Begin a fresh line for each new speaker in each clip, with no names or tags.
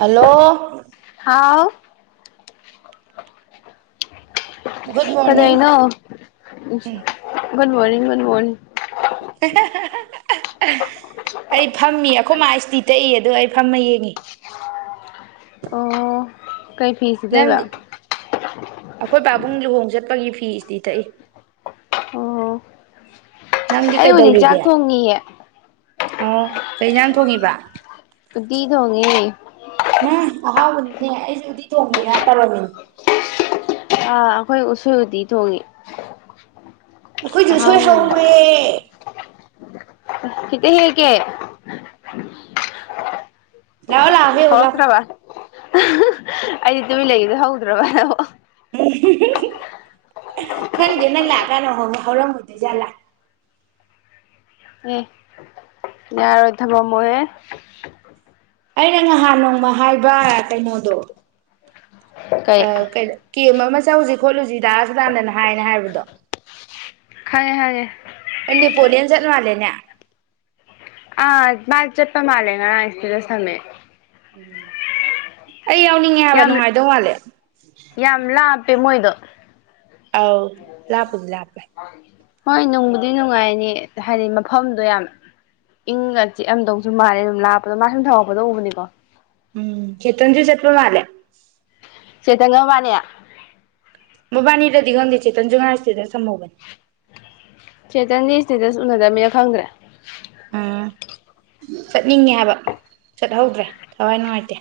Hello
wow
good morning
ꯀꯔꯩꯅꯣ ꯨ
ꯎꯝ
ꯃꯣꯔꯅꯤꯡꯒꯨ morning
ꯑꯩ ꯐꯝꯃꯤ ꯑꯩꯈꯣꯏ ꯃꯥꯁꯇꯤ ꯇꯛꯏ ꯑꯗ ꯑꯩ ꯐꯝꯃ ꯌꯦꯡꯉꯤ
ꯑꯣ ꯀꯩ ꯐꯤ ꯁꯨꯗꯣꯏꯕ
ꯅꯪꯗꯤ ꯑꯩꯈꯣꯏ ꯄꯥꯕꯨꯡ ꯂꯨꯍꯣꯡ ꯆꯠꯄꯒꯤ ꯐꯤꯁꯗꯤ ꯊꯛꯏ
ꯑꯣ ꯑꯩ ꯍꯧꯖꯤꯛ ꯆꯥꯛ ꯊꯣꯡꯉꯌꯦ
ꯑꯣ ꯀꯩ ꯌꯥꯝ ꯊꯣꯡꯉꯤꯕ
ꯗꯤꯗꯣꯡꯉꯦ
ꯃ ꯑꯍꯥꯎꯕꯅꯤꯅꯦ ꯑꯩꯁꯦ ꯎꯗꯤ ꯊꯣꯡꯉꯦꯅ ꯇꯧꯔꯃꯤꯅꯦ
ꯑꯥ ꯑꯩꯈꯣꯏ ꯎꯁꯨꯗꯤ ꯊꯣꯡꯉꯤ
ꯑꯩꯈꯣꯏꯁꯨ ꯁꯣꯏ
ꯑꯍꯥꯎꯕꯅꯦ
ꯍꯧꯔꯦ
ꯁꯤꯗ ꯍꯦꯀꯦ
ꯌꯥ ꯑꯣꯂ ꯍ ꯑꯣꯂ
ꯍꯧꯔꯛꯇ꯭ꯔꯕ ꯑꯩꯗꯤ ꯇꯨꯃꯤ ꯂꯩꯗ ꯍꯧꯗ꯭ꯔꯕ ꯅꯕꯣ
ꯈꯪꯗꯦ ꯅꯪ ꯂꯥꯛ ꯀꯅꯣ ꯍꯧꯔꯝꯒꯗꯣꯏ ꯖꯥꯠꯂꯥ
ꯑꯦ ꯌꯥꯔꯗ ꯃꯣꯃꯣꯏꯦ
ꯑꯩꯅ ꯉꯍꯥꯟ ꯅꯣꯡꯃ ꯍꯥꯏꯕ꯭ꯔ ꯀꯩꯅꯣꯗꯣ
ꯀꯩ
ꯑ ꯀ ꯀ ꯆꯠꯂꯨꯁꯤ ꯈꯣꯠꯂꯨꯁꯤꯗꯥꯥꯛꯁꯨꯗꯥꯗꯅ ꯍꯥꯏꯅ ꯍꯥꯏꯕꯗꯣ
ꯍꯥꯏꯌꯦꯦ ꯍꯥꯏꯌꯦꯦ
ꯄꯣꯂꯤꯌꯟ ꯆꯠ ꯃꯥꯂ ꯅ
ꯑ ꯃꯥꯜꯖꯄꯥ ꯃꯥꯂꯦꯅ ꯍꯥꯏꯁꯤꯗ ꯁꯃꯦ
ꯎꯝ ꯑꯩ ꯌꯥꯎꯅꯤꯡꯉꯦ ꯍꯥꯏꯕ
ꯌꯥꯝ
ꯅꯨꯡꯉꯥꯏꯗꯧ ꯃꯥꯜꯂꯦ
ꯇꯃꯣꯏꯗ
ꯑꯥꯎ ꯂꯥꯛꯄꯗ ꯂꯄꯦ
ꯍꯣꯏ ꯅꯨꯡꯕꯨꯗꯤ ꯅꯨꯡꯉꯥꯏꯅꯤ ꯍꯥꯏꯗꯤ ꯃꯐꯝꯗꯣ ꯌꯥꯝ ꯏꯪꯒ ꯆꯤꯛꯑꯝꯗꯧꯁꯨ ꯃꯥꯜꯂꯦ ꯑꯗꯨꯝ ꯂꯥꯞꯄꯗꯣ ꯃꯥ ꯁꯨꯝ ꯊꯧꯒꯛꯄꯗꯣ ꯎꯕꯅꯤꯀꯣ
ꯎꯝ ꯆꯦꯇꯟꯖ ꯆꯠꯄ ꯃꯥꯂꯦ
ꯆꯦꯇꯉ ꯐꯅꯦꯌꯥ
ꯃꯕꯥꯅꯤ ꯔꯗꯤꯒꯟꯗꯤꯦ ꯆꯦꯖ ꯉꯅꯥ ꯑꯁꯤꯁꯤ ꯁꯃꯣꯒꯅꯤ
ꯁꯦꯇꯅꯤ ꯏꯁꯇꯗꯁꯨ ꯎꯅꯗꯕꯃꯤꯅ ꯈꯪꯗ꯭ꯔꯦ
ꯎꯝ ꯆꯠꯅꯤꯡꯉꯦ ꯍꯥꯏꯕ ꯆꯠꯍꯧꯗ꯭ꯔꯦ ꯊꯋꯥꯏ ꯅꯨꯡꯉꯥꯏꯇꯦ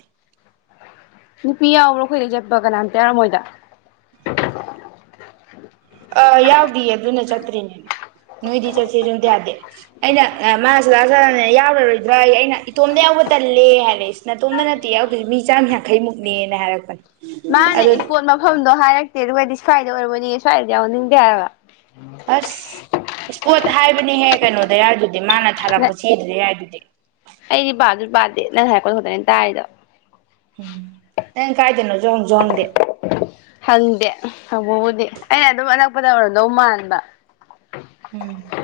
ꯅꯨꯄꯤ ꯌꯥꯎ꯭ꯔꯣ ꯑꯩꯈꯣꯏꯗ ꯆꯠꯄ ꯀꯅꯥꯝꯇ ꯌꯥꯔꯝꯃꯣꯏꯗ
ꯑ ꯌꯥꯎꯗꯦ ꯑꯗꯨꯅ ꯆꯠꯇ꯭ꯔꯤꯅꯦꯅ ꯅꯣꯏꯗꯤ ꯆꯠꯁ ꯁꯨꯝꯇ ꯌꯥꯗꯦ ꯑꯩꯅ ꯃꯥꯁꯨꯗꯅꯦ ꯌꯥꯎꯔꯔꯣꯏꯗ꯭ꯔꯥ ꯑꯩ ꯑꯩꯅ ꯏꯇꯣꯝꯗ ꯌꯥꯎꯕ ꯇꯜꯂꯦ ꯍꯥꯏꯔ ꯅꯅꯥꯇꯣꯝꯇ ꯅꯠꯇꯦ ꯌꯥꯎꯗꯣꯏꯁꯤꯦ ꯃꯤ ꯆꯥꯝ ꯌꯥꯡꯈꯩꯃꯨꯛꯅꯦꯅ ꯍꯥꯏꯔꯛꯄꯅꯦ
ꯃꯥꯅꯦ
ꯑꯗꯨ
ꯏꯁꯄꯣꯠ ꯃꯐꯝꯗꯣ ꯍꯥꯏꯔꯛꯦ ꯏ ꯑꯗꯨꯣꯏꯗꯤ ꯁ꯭ꯏꯗ ꯑꯣꯏꯔꯣꯅꯤꯅꯦ ꯁ꯭ꯋꯥꯏꯗ ꯌꯥꯎꯍꯅꯤꯡꯗꯦ ꯍꯥꯏꯕ
ꯑꯁ ꯄꯣꯠ ꯍꯥꯏꯕꯅꯤꯍꯦ ꯀꯩꯅꯣꯗ ꯌꯥꯔꯗꯨ ꯑꯗꯨꯗꯤ ꯃꯥꯅ
ꯅ
ꯊꯥꯔꯛꯄ ꯆꯗ꯭ꯔꯦ ꯍꯥꯏ ꯑꯗꯨꯗꯤ
ꯑꯩꯗꯤ ꯕꯥꯗꯨ ꯄꯥꯗꯦ ꯅꯪ ꯍꯥꯏꯔꯄꯣꯠ ꯈꯛꯇꯅꯦꯅ ꯇꯥꯔꯤꯗ
ꯎꯝ ꯅꯪ ꯀꯥꯏꯗꯅꯣꯁꯨ ꯍꯪꯁꯨ ꯍꯪꯗꯦ
ꯍꯪꯗꯦ ꯍꯪꯕꯕꯨꯗꯤ ꯑꯩꯅ ꯑꯗꯨꯝ ꯑꯅꯛꯄꯗ ꯑꯣꯏꯔꯗꯧ ꯃꯥꯟꯕ
ꯎꯝ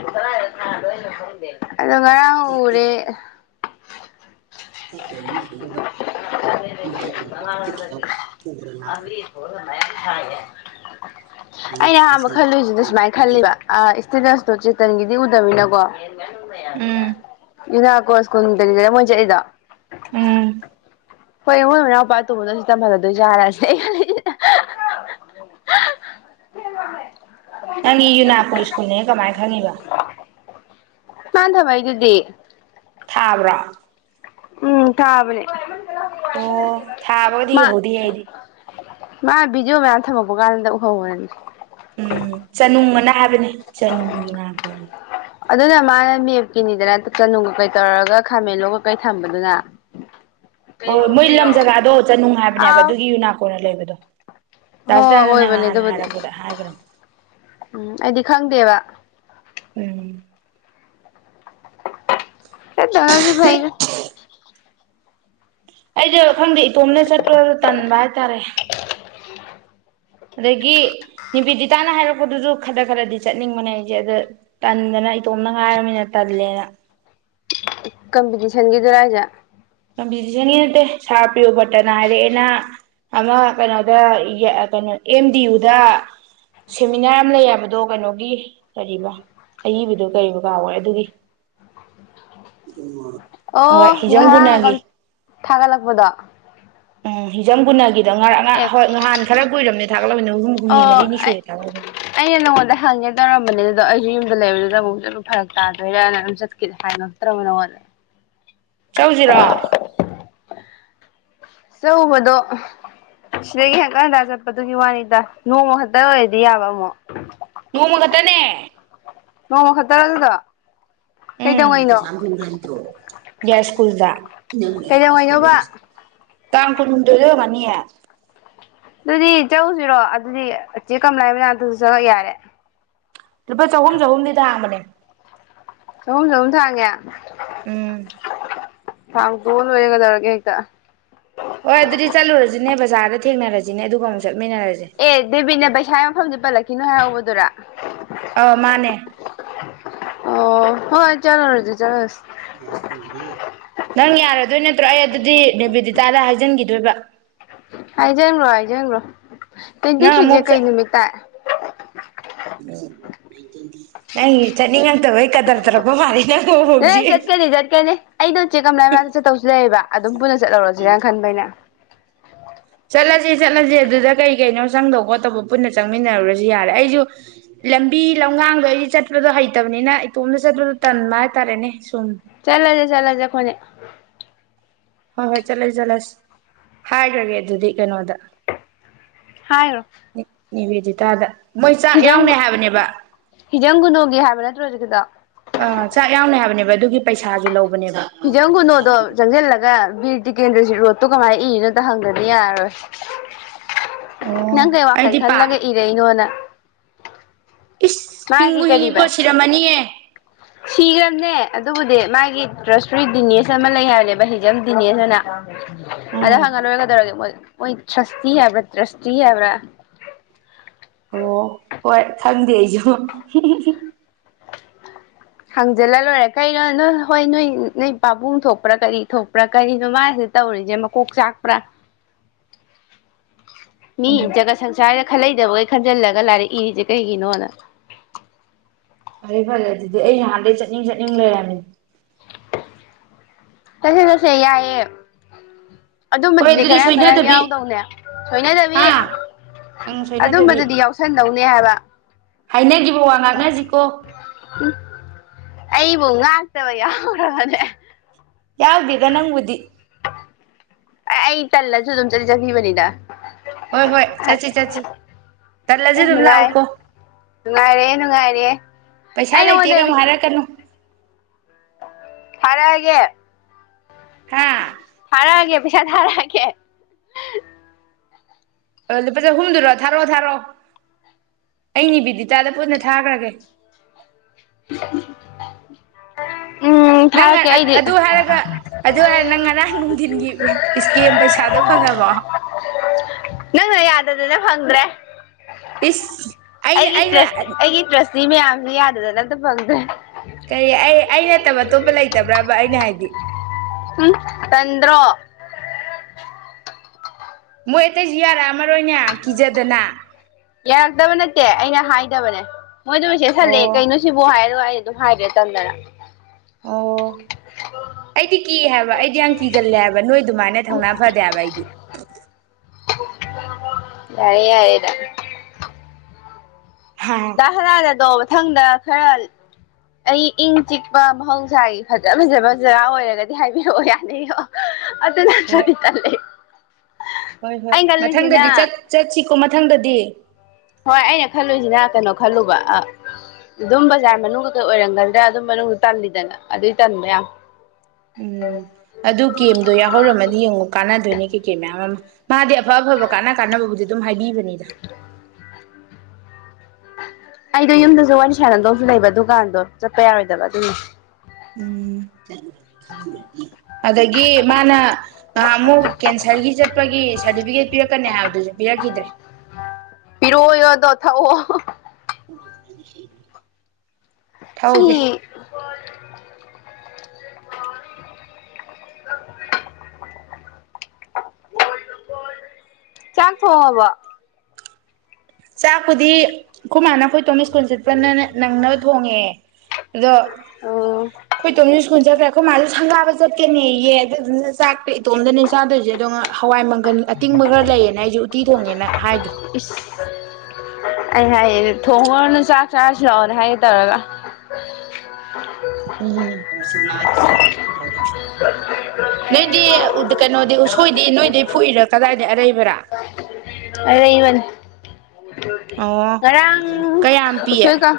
ꯑꯗꯨꯅ ꯐꯗꯦꯅ ꯑꯗꯣ ꯉꯔꯥꯡ ꯎꯔꯦ
ꯆꯠꯃꯤꯂ
ꯑꯕꯤ ꯍꯔꯅ ꯍꯥꯏ ꯌꯥ ꯑꯩꯅ ꯑꯍꯥꯟꯕ ꯈꯜꯂꯨꯏꯁꯤꯗ ꯁꯨꯃꯥꯏꯅ ꯈꯜꯂꯤꯕ ꯁꯤꯗꯁꯇꯣ ꯆꯦꯇꯟꯒꯤꯗꯤ ꯎꯗꯃꯤꯅꯤꯅꯀꯣ
ꯎꯝ
ꯏꯗ ꯀꯣꯁꯀ ꯃꯖꯥ ꯏꯗ
ꯎꯝ
ꯍꯣꯏ ꯏꯃꯣꯏ ꯃꯅꯥꯎꯄꯥ ꯇꯨꯕꯗꯁꯨ ꯇꯍꯂꯣꯏ ꯌꯥꯔꯑꯁꯤ ꯒ
ꯅꯪꯒꯤ ꯌꯨꯅꯥꯀꯣ ꯁ꯭ꯀꯨꯜꯅꯦ ꯀꯃꯥꯏꯅ ꯈꯪꯉꯤꯕ
ꯃꯥꯟ ꯊꯕ ꯍꯥꯏꯗꯨꯗꯤ
ꯊꯥꯕ꯭ꯔꯣ
ꯎꯝ ꯀꯥꯕꯂꯤꯦ
ꯑꯣ ꯊꯥꯕꯕꯨꯗꯤꯍꯧꯗꯤ ꯍꯥꯏꯗꯤ
ꯃꯥ ꯕꯤꯖꯨ ꯃꯌꯥꯝ ꯊꯝꯃꯛꯄ ꯀꯥꯟꯗ ꯎꯍꯧꯅꯤ
ꯎꯝ ꯆꯅꯨꯡ ꯑꯅ ꯍꯥꯏꯕꯅꯤ ꯆꯅꯨꯡ ꯌꯨꯅꯥꯒꯣꯜ
ꯀꯤꯅꯤꯗꯅ ꯆꯅꯨ ꯀꯀꯩ ꯇꯧꯔꯒ ꯈꯥꯃꯦꯟꯂꯣ ꯀꯀꯩ ꯊꯝꯕꯗꯨꯅ
ꯍꯣꯏ ꯍꯣꯏ ꯃꯣꯏ ꯂꯝ ꯖꯒꯥꯗꯣ ꯆꯠꯅꯅꯨꯡ ꯍꯥꯏꯕꯅꯦꯕ
ꯑꯥꯎ
ꯑꯗꯨꯒꯤ ꯌꯨꯅꯥꯀꯣꯟꯅ ꯂꯩꯕꯗꯣ
ꯍꯣꯏ
ꯇꯁ ꯇꯥꯅ ꯅ
ꯑꯣꯏꯕꯅꯦ
ꯍꯥꯟꯅ
ꯑꯗꯨꯕꯨꯗꯤ
ꯍꯥꯏꯔꯛꯄꯗ ꯍꯥꯏꯈ꯭ꯔ
ꯎꯝ ꯑꯩꯗꯤ ꯈꯪꯗꯦꯕ
ꯎꯝ
ꯑ ꯇꯉꯁꯨ ꯐꯥꯏꯅ
ꯑꯩꯗꯣ ꯈꯪꯗꯦ ꯏꯇꯣꯝꯅ ꯆꯠꯄꯨꯔ ꯇꯟꯕ ꯍꯥꯏꯇꯥꯔꯦ ꯑꯗꯒꯤ ꯅꯤꯕꯤꯗꯤꯇꯥꯅ ꯍꯥꯏꯔꯛꯄꯗꯨꯁꯨ ꯈꯔ ꯈꯔꯗꯤ ꯆꯠꯅꯤꯡꯕꯅꯦ ꯑꯩꯁꯦ ꯑꯗ ꯇꯟꯗꯅ ꯏꯇꯣꯝꯅ ꯍꯥꯏꯔꯕꯃꯤꯅ ꯇꯜꯂꯦꯅ
ꯀꯝꯄꯤꯇꯤꯁꯟꯒꯤꯗꯨ ꯍꯥꯏꯖꯦ
ꯀꯝꯄꯤꯇꯤꯁꯟꯒꯤ ꯅꯠꯇꯦ ꯁꯥꯔ ꯄ꯭ꯔꯤꯌꯣꯕꯇꯅ ꯍꯥꯏꯔꯛꯑꯦꯅ ꯑꯃ ꯀꯩꯅꯣꯗ ꯀꯩꯅꯣ ꯑꯦꯝ ꯗꯤ ꯌꯨꯗ ꯁꯦꯃꯤꯅꯥꯔ ꯑꯃ ꯂꯩꯕꯗꯣ ꯀꯩꯅꯣꯒꯤ ꯀꯔꯤꯕ ꯑꯏꯕꯗꯣ ꯀꯔꯤꯕ ꯀꯥꯎꯈꯔꯦ ꯑꯗꯨꯒꯤ
ꯑꯣ
ꯍꯣꯏ ꯍꯤꯖꯝ
ꯉꯍꯥ
ꯒꯨꯅꯥꯒꯤ
ꯊꯥꯒꯠꯂꯛꯄꯗꯣ
ꯎꯝ ꯍꯖꯝꯒꯨꯅꯒ ꯑꯗꯣ ꯉꯔꯥꯡ
ꯑꯦ
ꯍꯣꯏ ꯅꯍꯥꯟ ꯈꯔ ꯀꯨꯏꯔꯕꯅꯦ ꯊꯥꯒꯠꯂꯃꯤꯅꯤꯅ ꯍꯨꯝ ꯍꯨꯝꯅꯤ
ꯑꯣ
ꯃꯔꯤꯅꯤ ꯁꯨꯔꯦ ꯊꯥꯒꯠꯂꯃꯤꯅꯤ
ꯆꯠꯅꯔꯝꯕꯅꯦ ꯑꯗꯨꯗꯣ ꯑꯩꯁꯨ ꯌꯨꯝꯗ ꯂꯩꯕꯗꯨꯗ ꯑꯃꯨꯛꯁꯨ ꯑꯗꯨꯝ ꯐꯔꯛ ꯇꯥꯗꯣꯏꯔꯥꯅ ꯑꯗꯨꯝ ꯆꯠꯀ ꯍꯥꯏꯕꯛꯇ꯭ꯔꯕꯅ ꯍꯣꯠꯂꯦ
ꯆꯧꯁꯤꯔꯣ
ꯑꯆꯧꯕꯗꯣ ꯁꯤꯗꯒꯤ ꯍꯪꯀꯟꯗ ꯆꯠꯄꯗꯨꯒꯤ ꯋꯥꯅꯤꯗ ꯅꯣꯡꯃ ꯈꯛꯇ ꯑꯣꯏꯔꯗꯤ ꯌꯥꯕ ꯑꯃꯨꯛ
ꯅꯣꯡꯃꯒꯗꯅꯦ
ꯅꯣꯡꯃ ꯈꯛꯇ ꯑꯗꯨꯗ
ꯎꯝꯣꯀꯨ
ꯀꯩꯗꯧꯉꯩꯅꯣꯕ
ꯀꯥꯡ ꯀꯔꯗꯗ ꯃꯅꯤꯌꯦꯦ
ꯑꯗꯨꯗꯤ ꯆꯎꯨꯁꯤꯔꯣ ꯑꯗꯨꯗꯤ ꯆꯦ ꯀꯝ ꯂꯩꯥꯏꯕꯅ ꯑꯗꯨꯁꯨ ꯆꯪꯉ ꯌꯥꯔꯦ
ꯂꯨꯄꯥ ꯆꯍꯨꯝ ꯆꯍꯨꯝꯗꯤ ꯊꯥꯡꯕꯅꯦ
ꯑꯍꯨꯝ ꯁꯍꯨꯝ ꯊꯥꯡꯉꯦ
ꯎꯝ
ꯊꯥꯡ ꯇꯣꯅ ꯑꯣꯏꯒꯗꯔꯒꯦ ꯍꯦꯛꯇ
ꯍꯣꯏ ꯑꯗꯨꯗꯤ ꯆꯠꯂꯨꯔꯁꯤꯅꯦ ꯕꯖꯥꯔꯗ ꯊꯦꯡꯅꯔꯁꯤꯅꯦ ꯑꯗꯨꯒ ꯑꯃꯨꯛ ꯆꯠꯂ
ꯑꯦ ꯗꯦꯕꯤꯅꯦꯕꯩ ꯍꯥꯏ ꯃꯐꯝꯗꯤ ꯄꯜꯂꯛꯈꯤꯅꯣ ꯍꯥꯏꯔꯧꯕꯗꯨꯔꯥ
ꯑ ꯃꯥꯅꯦ
ꯑꯣ ꯍꯣꯏ ꯆꯂꯣ ꯔꯖꯨ ꯆꯂꯣꯁ
ꯅꯪ ꯌꯥꯔꯗꯣꯏ ꯅꯠꯇ꯭ꯔꯣ ꯑꯩ ꯑꯗꯨꯗꯤ ꯅꯦꯕꯤꯦꯗꯤꯇꯥꯗ ꯍꯥꯏꯖꯤꯟꯈꯤꯗꯣꯏꯕ
ꯍꯥꯏꯖ꯭ꯔꯣ ꯍꯥꯏꯖ꯭ꯔꯣ ꯇ꯭ꯋꯦꯟꯇꯤ
ꯅꯪ
ꯊ꯭ꯔꯤꯁꯦ
ꯑꯃꯨꯛ
ꯀꯩ
ꯆꯠ
ꯅꯨꯃꯤꯠꯇ
ꯅꯪ ꯆꯅꯤꯒ ꯇꯕꯣꯏ ꯀꯗ꯭ꯔ ꯇꯔꯄ ꯃꯥꯅ
ꯅ ꯆꯠꯀꯅꯤ ꯆꯠꯀꯅꯤ ꯑꯩꯗꯣ ꯎꯆꯦꯛ ꯀꯝꯗꯥꯏ ꯃꯗ ꯆꯠꯇꯧꯁꯨ ꯂꯩꯕ ꯑꯗꯨꯝ ꯄꯨꯟꯅ ꯆꯠꯍꯧꯔꯁꯤꯔꯅ ꯈꯟꯕꯩꯩꯅ
ꯆꯠꯂꯁꯦ ꯆꯠꯂꯁꯦ ꯑꯗꯨꯗ ꯀꯩ ꯀꯩꯅꯣ ꯆꯪꯗꯕ ꯈꯣꯠꯇꯧꯕ ꯄꯨꯟꯅ ꯆꯪꯃꯤꯟꯅꯔꯨꯔꯁꯨ ꯌꯥꯔꯦ ꯑꯩꯁꯨ ꯂꯝꯕꯤ ꯂꯝꯒꯥꯡꯗꯣ ꯑꯩꯗꯤ ꯆꯠꯄꯗꯣ ꯍꯩꯇꯕꯅꯤꯅ ꯏꯇꯣꯝꯗ ꯆꯠꯄꯗꯣ ꯇꯟꯕ ꯍꯥꯏꯇꯥꯔꯦꯅꯦ ꯁꯨꯝ
ꯆꯂꯖꯦ ꯆꯂꯖꯦ ꯈꯨꯅꯦ
ꯍꯣꯏ ꯍꯣꯏ ꯆꯠꯂꯁꯤ ꯆꯠꯂꯁ ꯍꯥꯏꯈ꯭ꯔꯒꯦ ꯑꯗꯨꯗꯤ ꯀꯩꯅꯣꯗ
ꯍꯥꯏꯔꯣ
ꯕꯦꯗꯤꯇꯥꯗ ꯃꯣꯏ ꯆꯥꯛ ꯌꯥꯎꯅ ꯍꯥꯏꯕꯅꯦꯕ
ꯍꯤꯖꯝꯒꯨꯅꯣꯒꯤ ꯍꯥꯏꯕ ꯅꯠꯇ꯭ꯔꯣ ꯍꯧꯖꯤꯛꯗ
ꯑꯥ ꯆꯥꯛ ꯌꯥꯝꯎꯅ ꯍꯥꯏꯕꯅꯦꯕ ꯑꯗꯨꯒꯤ ꯄꯩꯁꯥꯁꯨ ꯂꯧꯕ
ꯐꯤꯖꯪꯒꯨꯅꯣꯗꯣ ꯪꯁꯤꯜꯂꯒ ꯕꯤꯔ ꯇꯖꯤꯀꯦꯟꯗ꯭ꯔꯁꯤ ꯔꯣꯠꯇꯣ ꯀꯃꯥꯏꯅ ꯏꯅꯣꯗ ꯍꯪꯒꯗꯤ ꯌꯥꯔꯣꯏ ꯅꯪ
ꯑꯣ
ꯀꯩ ꯋꯥꯈꯜ
ꯑꯩꯗꯤ ꯄꯥꯛ
ꯈꯜꯂꯒ ꯏꯔꯛꯏꯅꯣꯅ
ꯏꯁ
ꯃꯥꯒꯤ
ꯍꯤꯡꯕꯨ ꯍꯤꯡꯉꯤꯀꯣ
ꯀꯔꯤꯕ
ꯁꯤꯔꯝꯃꯅꯤꯍ
ꯁꯤꯈ꯭ꯔꯕꯅꯦ ꯑꯗꯨꯕꯨꯗꯤ ꯃꯥꯒꯤ ꯇ꯭ꯔꯁꯇ꯭ꯔꯤ ꯗꯤꯅꯦꯁ ꯑꯃ ꯂꯩ ꯍꯥꯏꯕꯅꯦꯕ ꯍꯤꯖꯝ ꯗꯤꯅꯦꯁ ꯍꯥꯏꯅ ꯑꯗ
ꯎꯝ
ꯍꯪꯉ ꯂꯣꯏꯔꯒꯗꯧꯔꯗꯤ ꯃꯣꯏ ꯑꯣꯏꯣꯏ ꯁꯁꯇꯤ ꯍꯥꯏꯕ꯭ꯔꯥ ꯇ꯭ꯔꯁꯇꯤ ꯍꯥꯏꯕ꯭ꯔꯥ
ꯑꯣ ꯍꯣꯏ ꯊꯪꯗꯦ ꯑꯩꯁꯨ
ꯍꯪꯖꯤꯜꯂ ꯂꯣꯏꯔꯦ ꯀꯩꯅꯣ ꯅꯣꯏ ꯍꯣꯏ ꯅꯣꯏ ꯅꯣꯏ ꯄꯥꯕꯨꯡ ꯊꯣꯛꯄ꯭ꯔꯥ ꯀꯔꯤ ꯊꯣꯛꯄ꯭ꯔꯥ ꯀꯔꯤꯅꯣ ꯃꯥꯁꯤ ꯇꯧꯔꯤꯁꯦ ꯃꯀꯣꯛ ꯆꯥꯛꯄ꯭ꯔꯥ ꯃꯤ
ꯎꯝ
ꯖꯒꯥ ꯁꯪꯁ ꯍꯥꯏ ꯈꯜꯂꯩꯗꯕꯈꯩ ꯈꯟꯖꯤꯜꯂꯒ ꯂꯥꯏꯔꯤꯛ ꯏꯔꯤꯁꯦ ꯀꯩꯒꯤꯅꯣꯅ
ꯐꯔꯦ ꯐꯔꯦ ꯑꯗꯨꯗꯤ ꯑꯩ ꯅꯍꯥꯟꯗꯒꯤꯩ ꯆꯠꯅꯤꯡ ꯆꯠꯅꯤꯡ ꯂꯩꯔꯝꯃꯦ
ꯇꯁꯦ ꯇꯁꯦ ꯌꯥꯑ
ꯍꯣꯏ
ꯑꯗꯨꯝꯕꯗꯨꯗꯤ
ꯑꯗꯨꯗꯤ
ꯈꯔ ꯈꯔ
ꯁꯣꯏꯅꯗꯕꯤ
ꯌꯥꯎꯗꯧꯅꯦ ꯁꯣꯏꯅꯗꯕꯤ
ꯍꯥ ꯎꯝ ꯁꯣꯏꯅꯗꯕꯤ
ꯑꯗꯨꯝꯕꯗꯨꯗꯤ ꯌꯥꯎꯁꯟꯗꯧꯅꯦ ꯍꯥꯏꯕ
ꯍꯥꯏꯅꯈꯤꯕ ꯋꯥ ꯉꯥꯛꯅꯁꯤꯀꯣ
ꯎ ꯑꯩꯕꯨ ꯉꯥꯛꯇꯕ ꯌꯥꯎꯔꯕꯅꯦ
ꯌꯥꯎꯗꯒ ꯅꯪ ꯎꯗꯤ
ꯑꯦ ꯑꯩ ꯇꯜꯂꯁꯨ ꯑꯗꯨꯝ ꯆꯠꯂꯤ ꯆꯈꯤꯕꯅꯤꯗ
ꯍꯣꯏ ꯍꯣꯏ ꯆꯠꯁꯤ ꯆꯠꯁꯤ ꯇꯠꯂꯁꯨ ꯑꯗꯨꯝ
ꯅꯨꯡꯉꯥꯏ
ꯂꯥꯛꯎꯀꯣ
ꯅꯨꯡꯉꯥꯏꯔꯦ ꯅꯨꯡꯉꯥꯏꯔꯦ ꯑꯩ
ꯄꯩꯁꯥ
ꯅꯉꯣꯟꯗ
ꯂꯩꯇꯦꯒ ꯑꯃꯨꯛ ꯍꯥꯏꯔꯛꯀꯅꯨ
ꯐꯔꯦ ꯍꯥꯏꯒꯦ
ꯍꯥ
ꯃꯤꯁꯥ ꯊꯥꯒꯦ
ꯂꯨꯄꯥ ꯆꯍꯨꯝꯗꯨꯔꯣ ꯊꯥꯔꯛꯑꯣ ꯊꯥꯔꯛꯑꯣ ꯑꯩꯅꯤ ꯕꯤꯗꯤꯇꯥꯗ ꯄꯨꯟꯅ ꯊꯥꯈ꯭ꯔꯒꯦ
ꯑ
ꯅꯪ ꯑꯗꯨ ꯍꯥꯏꯔꯒ ꯑꯗꯨ ꯍꯥꯏꯔ ꯅꯪ ꯉꯔꯥꯡ ꯅꯨꯡꯊꯤꯟꯒꯤ ꯏꯁꯀꯦꯝ ꯄꯩꯁꯥꯗꯣ ꯐꯪꯉꯕꯣ
ꯑꯗꯨ ꯐꯪꯗ꯭ꯔꯦ
ꯏꯁ ꯑꯩꯅ
ꯑꯩꯒꯤꯁ
ꯑꯩꯅ
ꯑꯩꯒꯤ ꯄ꯭ꯔꯁꯤꯃꯦꯌꯥꯝ ꯌꯥꯗ ꯂꯗ ꯐꯪꯗꯦ
ꯀꯩ ꯑꯩ ꯑꯩ ꯅꯠꯇꯕ ꯑꯇꯣꯞꯄ ꯂꯩꯇꯕ꯭ꯔꯕ ꯑꯩꯅ ꯍꯥꯏꯗꯤ
ꯎꯝ ꯇꯗ꯭ꯔꯣ
ꯃꯣꯏ ꯔ ꯑꯃꯔ ꯑꯣꯏꯅꯦꯁꯦ
ꯌꯥꯔꯛꯇꯕ ꯅꯠꯇꯦ ꯑꯩꯅ ꯍ ꯍꯥꯏꯗꯕꯥꯗꯦ ꯃꯣꯏꯗꯨꯝ
ꯑꯣ
ꯁꯦꯠꯜꯂꯛꯑꯦꯩꯅꯣꯕꯨ ꯍꯥꯏꯔꯦ ꯑ ꯑꯩ ꯑꯗꯨꯝ ꯍꯥꯏꯕꯤꯦ ꯇꯝꯗꯅ
ꯑꯧ꯫ ꯑꯩꯗꯤ ꯀꯤ ꯍꯥꯏꯕ ꯑꯩꯗꯤ ꯌꯥꯝ ꯀꯤꯒꯜꯂꯦ ꯍꯥꯏꯕ ꯅꯣꯏꯗꯨꯃꯥꯏꯅ ꯊꯧꯅꯥ ꯐꯗꯦ ꯍꯥꯏꯕ ꯑꯩꯗꯤ꯫
ꯌꯥꯔꯦ ꯌꯥꯔꯦꯗ ꯗꯥ
ꯍꯣꯏ
ꯁꯅꯥꯗ ꯇꯧꯌꯦ ꯃꯊꯪꯗ ꯈꯔ ꯑꯩ ꯏꯪ ꯆꯤꯛꯄ ꯃꯍꯧꯁꯥꯒꯤ ꯐꯖ ꯐꯖꯕ ꯖꯒꯥ ꯑꯣꯏꯔꯒꯗꯤ ꯍꯥꯏꯕꯤꯔꯛꯑꯣ ꯌꯥꯅꯦꯌꯣ꯫ ꯑꯗꯨ ꯅꯠꯇ꯭ꯔꯗꯤ ꯇꯜꯂꯦ ꯑꯩ꯫
ꯍꯣꯏ ꯍꯣꯏ ꯃꯊꯪꯗꯗꯤ ꯆꯠ ꯆꯠꯁꯤꯀꯣ ꯃꯊꯪꯗꯗꯤ꯫
ꯍꯣꯏ ꯑꯩꯅ ꯈꯜꯂꯨꯏꯁꯤꯅ ꯀꯩꯅꯣ ꯈꯜꯂꯨꯕ ꯑꯥ ꯑꯗꯨꯝ ꯕꯖꯥꯔ ꯃꯅꯨꯡꯗꯨꯗ ꯑꯣꯏꯔꯝꯒꯗ꯭ꯔꯥ ꯑꯗꯨꯝ ꯃꯅꯨꯡꯗꯗꯨ ꯇꯜꯂꯤꯗꯅ ꯑꯗꯨꯏ ꯇꯟꯕ ꯌꯥꯝ꯫
ꯎꯝ ꯑꯗꯨ ꯀꯦꯝꯗꯣ ꯌꯥꯎꯍꯧꯔꯝꯃꯗꯤ ꯌꯦꯡꯉꯨ ꯀꯥꯟꯅꯗꯣꯏꯅꯦ ꯀꯩꯀꯩ ꯃꯌꯥꯝ ꯑꯃ꯫ ꯃꯥꯗꯤ ꯑꯐ ꯑꯐꯕ ꯀꯥꯟꯅ ꯀꯥꯟꯅꯕꯕꯨꯗꯤ ꯑꯗꯨꯝ ꯍꯥꯏꯕꯤꯕꯅꯤ꯫ ꯅꯤꯗ꯫
ꯑꯩꯗꯣ ꯌꯨꯝꯗꯁꯨ ꯋꯥꯔꯤ ꯁꯥꯟꯅꯗꯧꯁꯨ ꯂꯩꯕ ꯗꯨꯀꯥꯟꯗꯣ ꯆꯠꯄ ꯌꯥꯔꯣꯏꯗꯕ ꯑꯗꯨꯅꯦ꯫
ꯎꯝ꯫ [unintelligible] ꯑꯗꯒꯤ ꯃꯥꯅ ꯅꯍꯥꯟꯃꯨꯛ ꯀꯦꯟꯁꯔꯒꯤ ꯆꯠꯄꯒꯤ ꯁꯔꯇꯤꯐꯤꯀꯦꯠ ꯄꯤꯔꯛꯀꯅꯤ ꯍꯥꯏꯕꯗꯨꯁꯨ ꯄꯤꯔꯛꯈꯤꯗ꯭ꯔꯦ꯫
ꯄꯤꯔꯛꯑꯣꯌꯣ ꯑꯗꯣ ꯊꯛꯑꯣ꯫
[unintelligible]
ꯁꯤ꯫
ꯊꯧꯒꯦ
ꯆꯥꯛ ꯊꯣꯡꯉꯕꯣ꯫
ꯆꯥꯛꯄꯨꯗꯤ꯫ ꯈꯣꯏ ꯃꯥꯅ ꯑꯩꯈꯣꯏ ꯇꯣꯝ ꯁ꯭ꯀꯨꯜ ꯆꯠꯄꯅꯅ ꯅꯪꯅꯕ ꯊꯣꯡꯉꯦ ꯑꯗꯣ
ꯑꯣ
ꯑꯩꯈꯣꯏ ꯇꯣꯝ ꯁ꯭ꯀꯨꯜ ꯆꯠꯈ꯭ꯔ ꯑꯈꯣꯏ ꯃꯥꯁꯨ ꯁꯪꯒꯥꯕ ꯆꯠꯀꯅꯤꯌꯦ ꯑꯗꯨꯗꯨꯅ ꯆꯥꯛꯇ ꯏꯇꯣꯝꯗꯅꯦ ꯆꯥꯗꯣꯏꯁꯦ ꯑꯗꯣ ꯉꯥ ꯍꯋꯥꯏꯃꯪ ꯒꯟ ꯑꯇꯤꯡꯕꯒ ꯂꯩꯌꯦꯅ ꯑꯩꯁꯨ ꯎꯠꯇꯤ ꯊꯣꯡꯉꯦꯅ ꯍꯥꯏꯗꯣ꯫
ꯏꯁ ꯑꯩ ꯍꯥꯏꯌꯦ ꯊꯣꯡꯉꯣꯔꯅꯨ ꯆꯥꯛ ꯆꯥꯔꯁꯤ ꯂꯥꯛꯑꯣꯅꯦ ꯍꯥꯏꯒꯦ ꯇꯧꯔꯒ꯫
ꯎꯝ [unintelligible] ꯅꯣꯏꯗꯤ꯫ ꯎꯗꯤ ꯀꯩꯅꯣꯗꯤ ꯎꯁꯣꯏꯗꯤ ꯅꯣꯏꯗꯩ ꯐꯨꯛꯏꯔ ꯀꯗꯥꯏꯗꯩꯩ ꯑꯔꯩꯕꯔ꯫
ꯑꯔꯩꯕꯅꯦ꯫
ꯑꯣ
ꯉꯔꯥꯡ
ꯀꯌꯥꯝ ꯄꯤꯌꯦ
ꯎꯁꯣꯏ ꯀꯥꯡ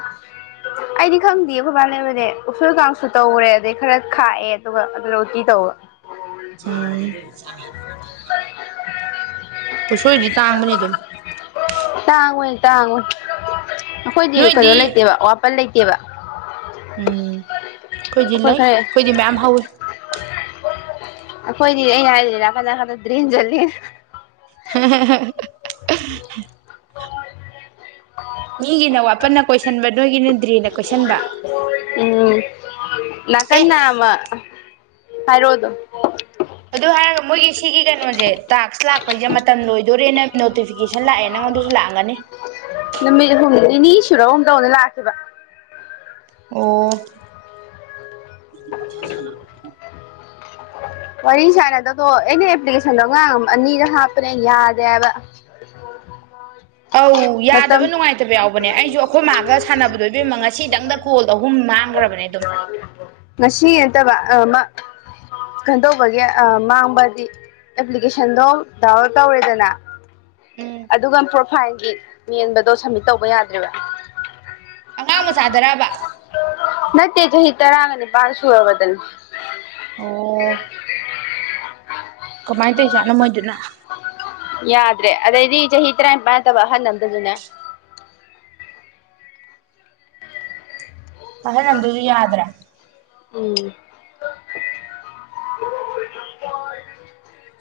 ꯑꯩꯗꯤ ꯈꯪꯗꯤꯌꯦ ꯈꯣꯏꯕꯥꯅ ꯂꯩꯕꯅꯦ ꯎꯁꯣꯏ ꯀꯥꯡꯁꯨ ꯇꯧꯔꯦ ꯑꯗꯩ ꯈꯔ ꯈꯥꯛꯑꯦ ꯑꯗꯨꯒ ꯑꯗꯨꯗ ꯎꯇꯤ ꯇꯧꯕ꯫
ꯆꯥ [unintelligible] ꯎꯁꯣꯏꯗꯤ ꯇꯥꯡꯕꯅꯤ ꯑꯗꯨꯝ꯫
ꯇꯥꯡꯕꯅꯦ ꯇꯥꯡꯕꯅꯦ꯫ ꯑꯩꯈꯣꯏꯗꯤ ꯀꯩꯅꯣ
ꯅꯣꯏꯗꯤ
ꯂꯩꯇꯦꯕ ꯋꯥꯄꯟ ꯂꯩ ꯏꯕ
ꯎꯝ ꯑꯩꯈꯣꯏꯗꯤ ꯂꯩ ꯑꯩꯈꯣꯏꯗꯤ ꯃꯌꯥꯝ ꯍꯧꯋꯤ
ꯈꯣꯏꯗꯤ ꯑꯩꯅ ꯍꯥꯏ ꯇꯗꯗꯔꯤꯟꯖ
[inaudible] ꯃꯤꯒꯤꯅ ꯋꯥꯄꯟꯅ ꯀꯣꯏꯁꯟꯕ ꯅꯣꯏꯒꯤꯅ ꯗ꯭ꯔꯤꯅ ꯀꯣꯏꯁꯟꯕ
ꯎꯝ
ꯑꯦ
ꯍꯥꯏꯔꯣꯗꯨ
ꯑꯗꯨ ꯍꯥꯏꯔꯒ ꯃꯣꯏꯒꯤ ꯁꯤꯒꯤ ꯀꯩꯅꯣꯁꯦ ꯇꯥꯛꯁ ꯂꯥꯛꯄꯩꯁꯦ ꯃꯇꯝ ꯂꯣꯏꯗꯣꯔꯦꯅ ꯅꯣꯇꯤꯐꯤꯀꯦꯁꯟ ꯂꯥꯛꯑꯦ ꯅꯪꯉꯣꯟꯗꯁꯨ ꯂꯥꯛꯑꯒꯅꯤ
ꯅꯨꯃꯤꯠ ꯍꯨꯝꯅꯤ ꯅꯤꯅꯤ ꯁꯨꯔ ꯑꯨꯝꯗꯧꯅ ꯂꯥꯛꯈꯤꯕ
ꯑꯣ [inaudible]
ꯋꯥꯔꯤ ꯁꯥꯏꯅꯗꯗꯣ ꯑꯦꯅꯤ ꯑꯦꯄ꯭ꯂꯤꯀꯦꯁꯟꯗꯣꯥꯡ ꯑꯅꯤꯗ ꯍꯥꯞꯄꯅꯦ ꯌꯥꯗꯦ ꯍꯥꯏꯕ
ꯑꯧ ꯌꯥꯗꯕ
ꯃꯇꯝ
ꯅꯨꯡꯉꯥꯏꯇꯕ ꯌꯥꯎꯕꯅꯦ ꯑꯩꯁꯨ ꯑꯩꯈꯣꯏ ꯃꯥꯒ ꯁꯥꯟꯅꯕꯗꯣ ꯏꯕꯝꯃ ꯉꯁꯤꯗꯪꯗ ꯀꯣꯜ ꯑꯍꯨꯝ ꯃꯥꯡꯈ꯭ꯔꯕꯅꯦ ꯑꯗꯨꯝ
ꯕ ꯑ ꯀꯩꯗꯧꯕꯒꯤ ꯃꯥꯡꯕꯗꯤ ꯑꯦꯄ꯭ꯂꯤꯀꯦꯁꯟꯗꯣ ꯗꯥꯎꯟꯂꯣꯗ ꯇꯧꯔꯦꯗꯅ
ꯎꯝ
ꯑꯗꯨꯒ ꯐꯥꯏꯟꯒꯤ ꯌꯦꯟꯕꯗꯣ ꯁꯝꯃꯤꯠ ꯇꯧꯕ ꯌꯥꯗ꯭ꯔꯦꯔꯤꯕ
ꯑꯉꯥꯡ ꯃꯆꯥꯗꯔꯕ
ꯅꯠꯇꯦ ꯆꯍꯤ ꯇꯔꯥꯒꯅꯤ ꯄꯥꯡ ꯁꯨꯔꯕꯗ
ꯑꯣ
ꯍ
ꯀꯃꯥꯏꯅ ꯇꯧꯔꯤꯖꯥꯠꯅꯣ ꯃꯣꯏꯗꯨꯅ
ꯌꯥꯗ꯭ꯔꯦ ꯑꯗꯩꯗꯤ ꯆꯍꯤ ꯇꯔꯥꯅꯤꯄꯥꯟꯠꯇꯕ ꯑꯍꯜ ꯑꯃꯗꯁꯨꯅꯦ
ꯑꯍꯜꯅꯟꯗꯨꯁꯨ ꯌꯥꯗ꯭ꯔꯦ
ꯎꯝ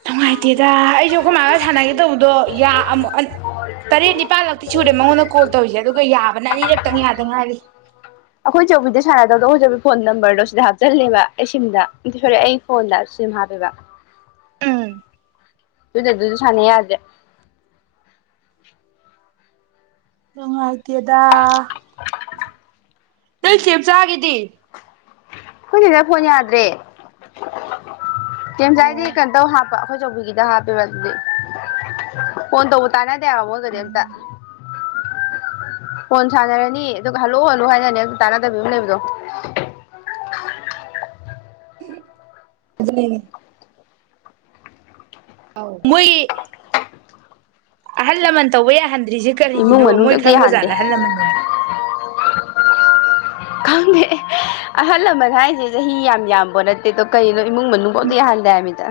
ꯅꯨꯡꯉꯥꯏꯇꯦꯗ ꯑꯩꯁꯨ ꯑꯩꯈꯣꯏ ꯃꯥꯒ ꯁꯥꯟꯅꯒꯦ ꯇꯧꯕꯗꯣ ꯇꯔꯦꯠ ꯅꯤꯄꯥꯜꯂꯛꯇꯤ ꯁꯨꯔꯦ ꯃꯉꯣꯟꯗ ꯀꯣꯜ ꯇꯧꯔꯤꯁꯦ ꯑꯗꯨꯒ ꯌꯥꯕꯅ ꯑꯅꯤꯔꯛꯇꯪ ꯌꯥꯗ ꯉꯥꯏꯔꯤ
ꯑꯩꯈꯣꯏ ꯆꯧꯕꯤꯗ ꯁꯥꯟꯅꯗꯕꯗꯣ ꯑꯩꯈꯣꯏ ꯆꯧꯕꯤ ꯐꯣꯟ ꯅꯝꯕꯔ ꯁꯤꯗ ꯍꯥꯞꯆꯜꯂꯦꯕ ꯑꯩ ꯁꯤꯝꯗ ꯁꯣ ꯑꯩ ꯐꯣꯟꯗ ꯁꯤꯝ ꯍꯥꯞꯄꯦꯕ
ꯑꯥ
ꯑꯗꯨꯗ ꯑꯗꯨꯁꯨ ꯁꯥꯟꯅꯩ ꯌꯥꯒꯦ
ꯍ ꯗꯦꯗꯥ ꯅꯪ ꯁꯦꯝꯆꯥꯥꯈꯤꯗꯤ
ꯍꯅꯤꯗ ꯐꯣꯟꯅꯤꯗ꯭ꯔꯦ ꯀꯦꯝꯖꯥꯏꯗꯤ
ꯑꯣ
ꯀꯩꯅꯣꯇꯧ ꯍꯥꯞꯄ ꯑꯩꯈꯣꯏ ꯆꯧꯕꯒꯤꯗ ꯍꯥꯄꯦ ꯃꯦ ꯍꯣꯟ ꯇꯧꯕ ꯇꯅ ꯑꯗꯨꯗ ꯍꯒꯗꯤ ꯑꯇ
ꯎꯝ
ꯐꯣꯟ ꯁꯥꯟꯅꯔꯅꯤ ꯑꯗꯨꯒ ꯍꯜꯂꯨ ꯍꯜꯂꯨ ꯍꯥꯏꯅꯅꯤ ꯑꯗꯨ ꯇꯥꯟꯅꯗꯕꯤ ꯑꯃ ꯂꯩꯕꯗꯣ
ꯑꯗꯨꯂꯤꯦ ꯃꯣꯏ ꯑꯍꯜ ꯂꯃꯟ ꯇꯧꯕ ꯌꯥꯍꯟ ꯗ꯭ꯔꯤꯁꯦ
ꯏꯃꯨꯡ
ꯀꯔꯤꯒꯤꯅꯣꯕ
ꯃꯅꯨꯡꯗ
ꯃꯣꯏ
ꯑꯝꯇ
ꯈꯪꯕ
ꯌꯥꯍꯟꯗꯦ
ꯖꯥꯔꯗ ꯍꯜ ꯂꯃꯟꯅꯤꯅ
ꯈꯪꯗꯦ ꯑꯍꯜ ꯂꯃꯟ ꯍꯥꯏꯁꯦ ꯆꯍꯤ ꯌꯥꯝ ꯌꯥꯝꯕꯣ ꯅꯠꯇꯦ ꯑꯗꯣ ꯀꯩꯅꯣ ꯏꯃꯨꯡ ꯃꯅꯨꯡꯐꯥꯎꯗꯤ ꯌꯥꯍꯟꯗ ꯍꯥꯏꯃꯤꯗ